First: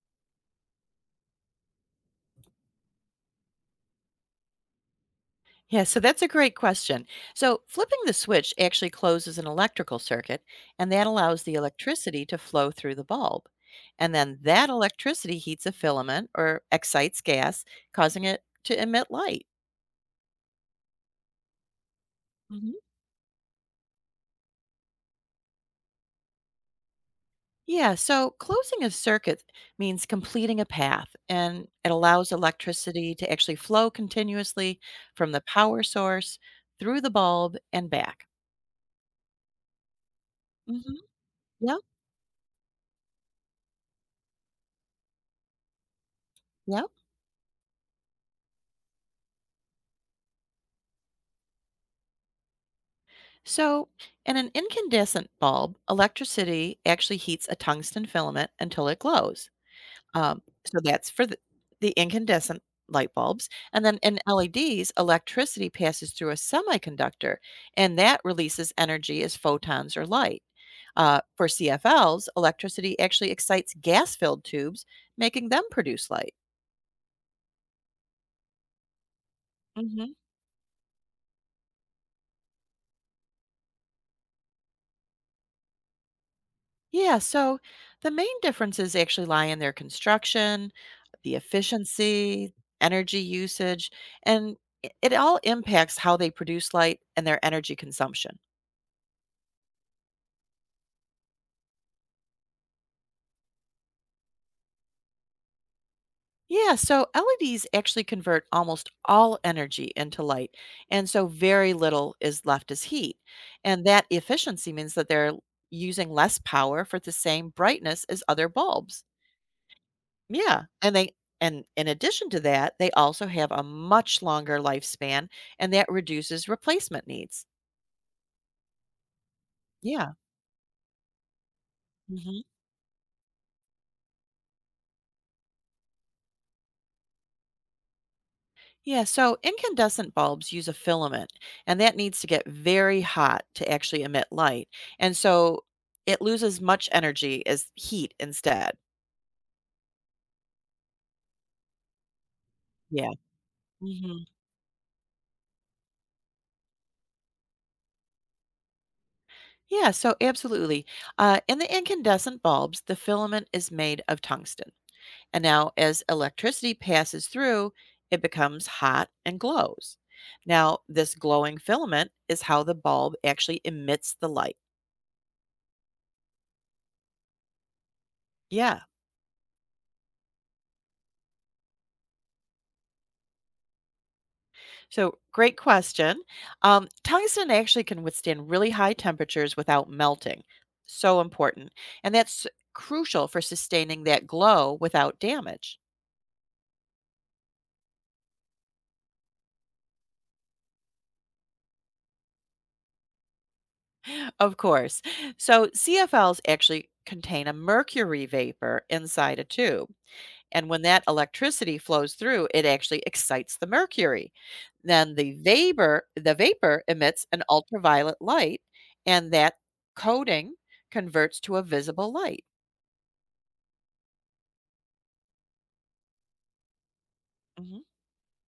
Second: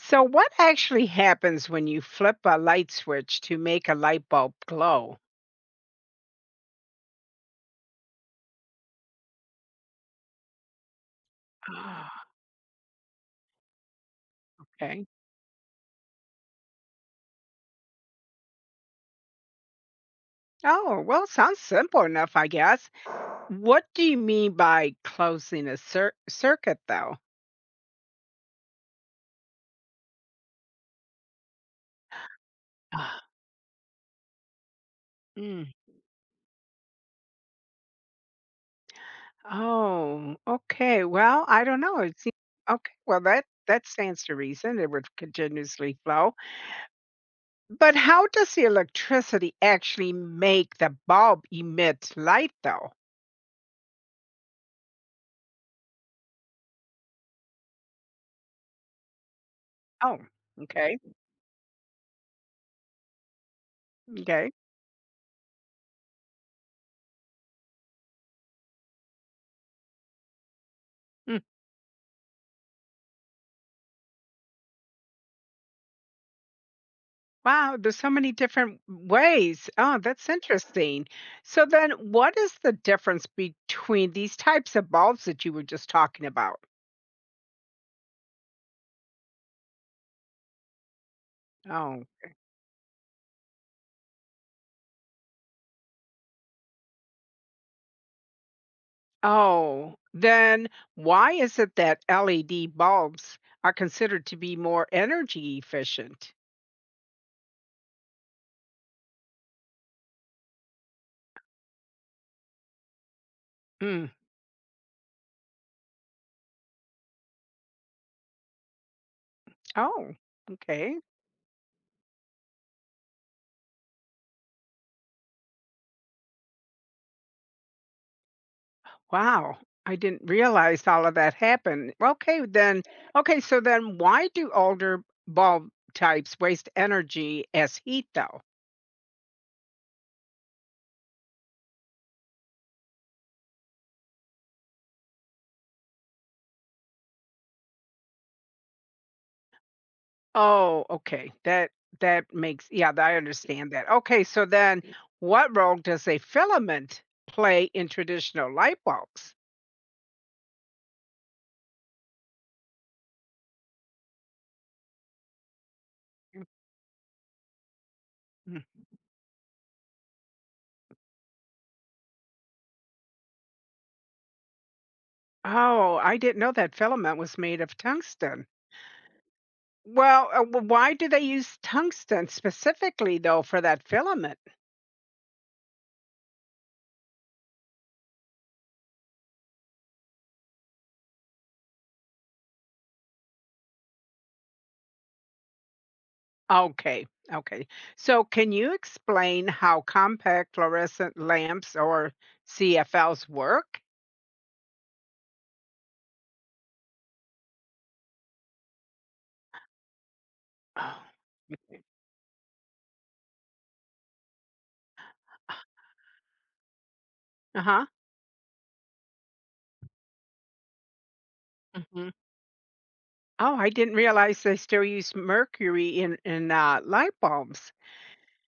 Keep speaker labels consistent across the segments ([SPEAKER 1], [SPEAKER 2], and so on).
[SPEAKER 1] So, what actually happens when you flip a light switch to make a light bulb glow?
[SPEAKER 2] Yeah, so that's a great question. So, flipping the switch actually closes an electrical circuit, and that allows the electricity
[SPEAKER 1] Ah,
[SPEAKER 2] to flow through the bulb. And then that
[SPEAKER 1] okay.
[SPEAKER 2] electricity heats a filament or excites gas, causing it to emit light.
[SPEAKER 1] Oh, well, sounds simple enough, I
[SPEAKER 2] hmm
[SPEAKER 1] guess. What do you mean by closing a circuit, though?
[SPEAKER 2] Yeah, so closing a circuit means completing a path, and it allows electricity
[SPEAKER 1] Ah,
[SPEAKER 2] to actually flow continuously from the
[SPEAKER 1] mm.
[SPEAKER 2] power source through the bulb and back.
[SPEAKER 1] Oh,
[SPEAKER 2] hmm
[SPEAKER 1] okay. Well, I don't
[SPEAKER 2] Yep.
[SPEAKER 1] know. It seems, okay. Well, that stands to reason. It would continuously flow.
[SPEAKER 2] Yep.
[SPEAKER 1] But how does the electricity actually make the bulb emit light, though?
[SPEAKER 2] So, in an incandescent bulb, electricity actually heats a tungsten filament until it glows.
[SPEAKER 1] Oh,
[SPEAKER 2] So
[SPEAKER 1] okay.
[SPEAKER 2] that's for the incandescent light bulbs. And then in
[SPEAKER 1] Okay.
[SPEAKER 2] LEDs, electricity passes through a semiconductor, and that releases energy as photons or light. For CFLs, electricity actually excites gas-filled tubes, making them produce light.
[SPEAKER 1] Wow, there's so many different ways. Oh, that's interesting. So then what is the difference between these types of bulbs that you were just talking about?
[SPEAKER 2] Yeah, so the main differences actually lie in their construction, the
[SPEAKER 1] Oh.
[SPEAKER 2] efficiency, energy usage, and it all impacts how they produce light and their energy consumption.
[SPEAKER 1] Oh, then why is it that LED bulbs are considered to be more energy efficient?
[SPEAKER 2] Yeah, so LEDs actually convert almost all energy into light, and so very little is left as heat. And that
[SPEAKER 1] Mm.
[SPEAKER 2] efficiency means that they're using less power for the same brightness as other bulbs.
[SPEAKER 1] Oh,
[SPEAKER 2] Yeah, and
[SPEAKER 1] okay.
[SPEAKER 2] they and in addition to that, they also have a much longer lifespan, and that reduces replacement needs.
[SPEAKER 1] Wow. I
[SPEAKER 2] Yeah.
[SPEAKER 1] didn't realize all of that happened. Okay,
[SPEAKER 2] Mhm.
[SPEAKER 1] then. Okay, so then why do older bulb types waste energy as heat though?
[SPEAKER 2] Yeah, so incandescent bulbs use a filament, and that needs to get very hot to actually emit light. And so it loses much energy as heat instead.
[SPEAKER 1] Oh, okay. That makes yeah,
[SPEAKER 2] Yeah.
[SPEAKER 1] I understand that. Okay,
[SPEAKER 2] Mhm.
[SPEAKER 1] so then what role does a filament play in traditional light bulbs?
[SPEAKER 2] Yeah, so absolutely. In the incandescent bulbs, the filament is made of tungsten. And now, as electricity passes through, it
[SPEAKER 1] Mm.
[SPEAKER 2] becomes hot and glows. Now, this glowing filament is how the bulb actually emits the light.
[SPEAKER 1] Oh, I didn't know that filament was made of tungsten.
[SPEAKER 2] Yeah.
[SPEAKER 1] Well, why do they use tungsten specifically though for that filament?
[SPEAKER 2] So, great question. Tungsten actually can withstand really high temperatures without melting. So important. And that's crucial for sustaining that glow without damage.
[SPEAKER 1] Okay. Okay. So can you explain how compact fluorescent lamps or CFLs work?
[SPEAKER 2] Of course. So, CFLs actually contain a mercury vapor inside a tube. And when
[SPEAKER 1] Oh.
[SPEAKER 2] that electricity flows through, it actually excites the mercury. Then the vapor emits an
[SPEAKER 1] Uh-huh.
[SPEAKER 2] ultraviolet light, and that coating converts to a visible light.
[SPEAKER 1] Oh, I didn't realize they still use mercury in light bulbs.
[SPEAKER 2] Mhm.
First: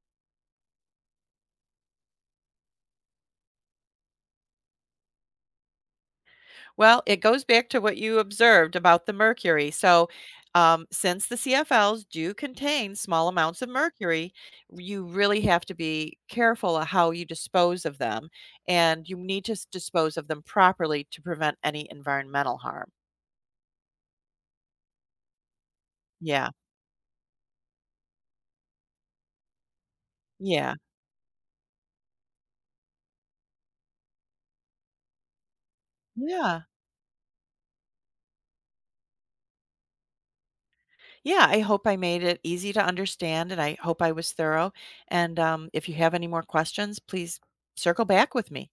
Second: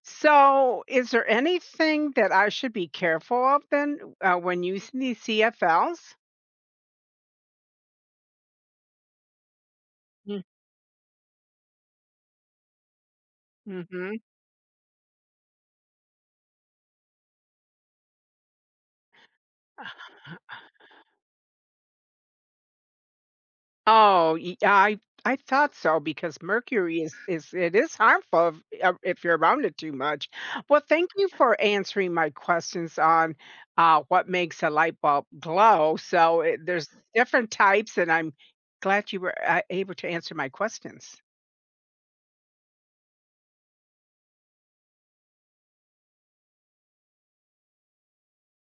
[SPEAKER 1] So, is there anything that I should be careful of then, when using these CFLs?
[SPEAKER 2] Well, it goes back to what you observed about the mercury. So,
[SPEAKER 1] Mm,
[SPEAKER 2] since the CFLs do contain small amounts of
[SPEAKER 1] mhm.
[SPEAKER 2] mercury, you really have to be careful of how you dispose of them, and you need to dispose of them properly to prevent any environmental harm.
[SPEAKER 1] Oh, y I thought so because
[SPEAKER 2] Yeah.
[SPEAKER 1] mercury is it is harmful if you're around it too much.
[SPEAKER 2] Yeah.
[SPEAKER 1] Well, thank you for answering my questions on, what makes a light bulb glow. So, it
[SPEAKER 2] Yeah.
[SPEAKER 1] there's different types, and I'm glad you were, able to answer my questions.
[SPEAKER 2] Yeah, I hope I made it easy to understand, and I hope I was thorough, and, if you have any more questions, please circle back with me.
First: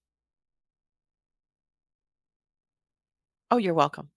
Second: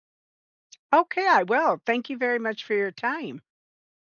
[SPEAKER 1] Okay, I will. Thank you very much for your time.
[SPEAKER 2] Oh, you're welcome.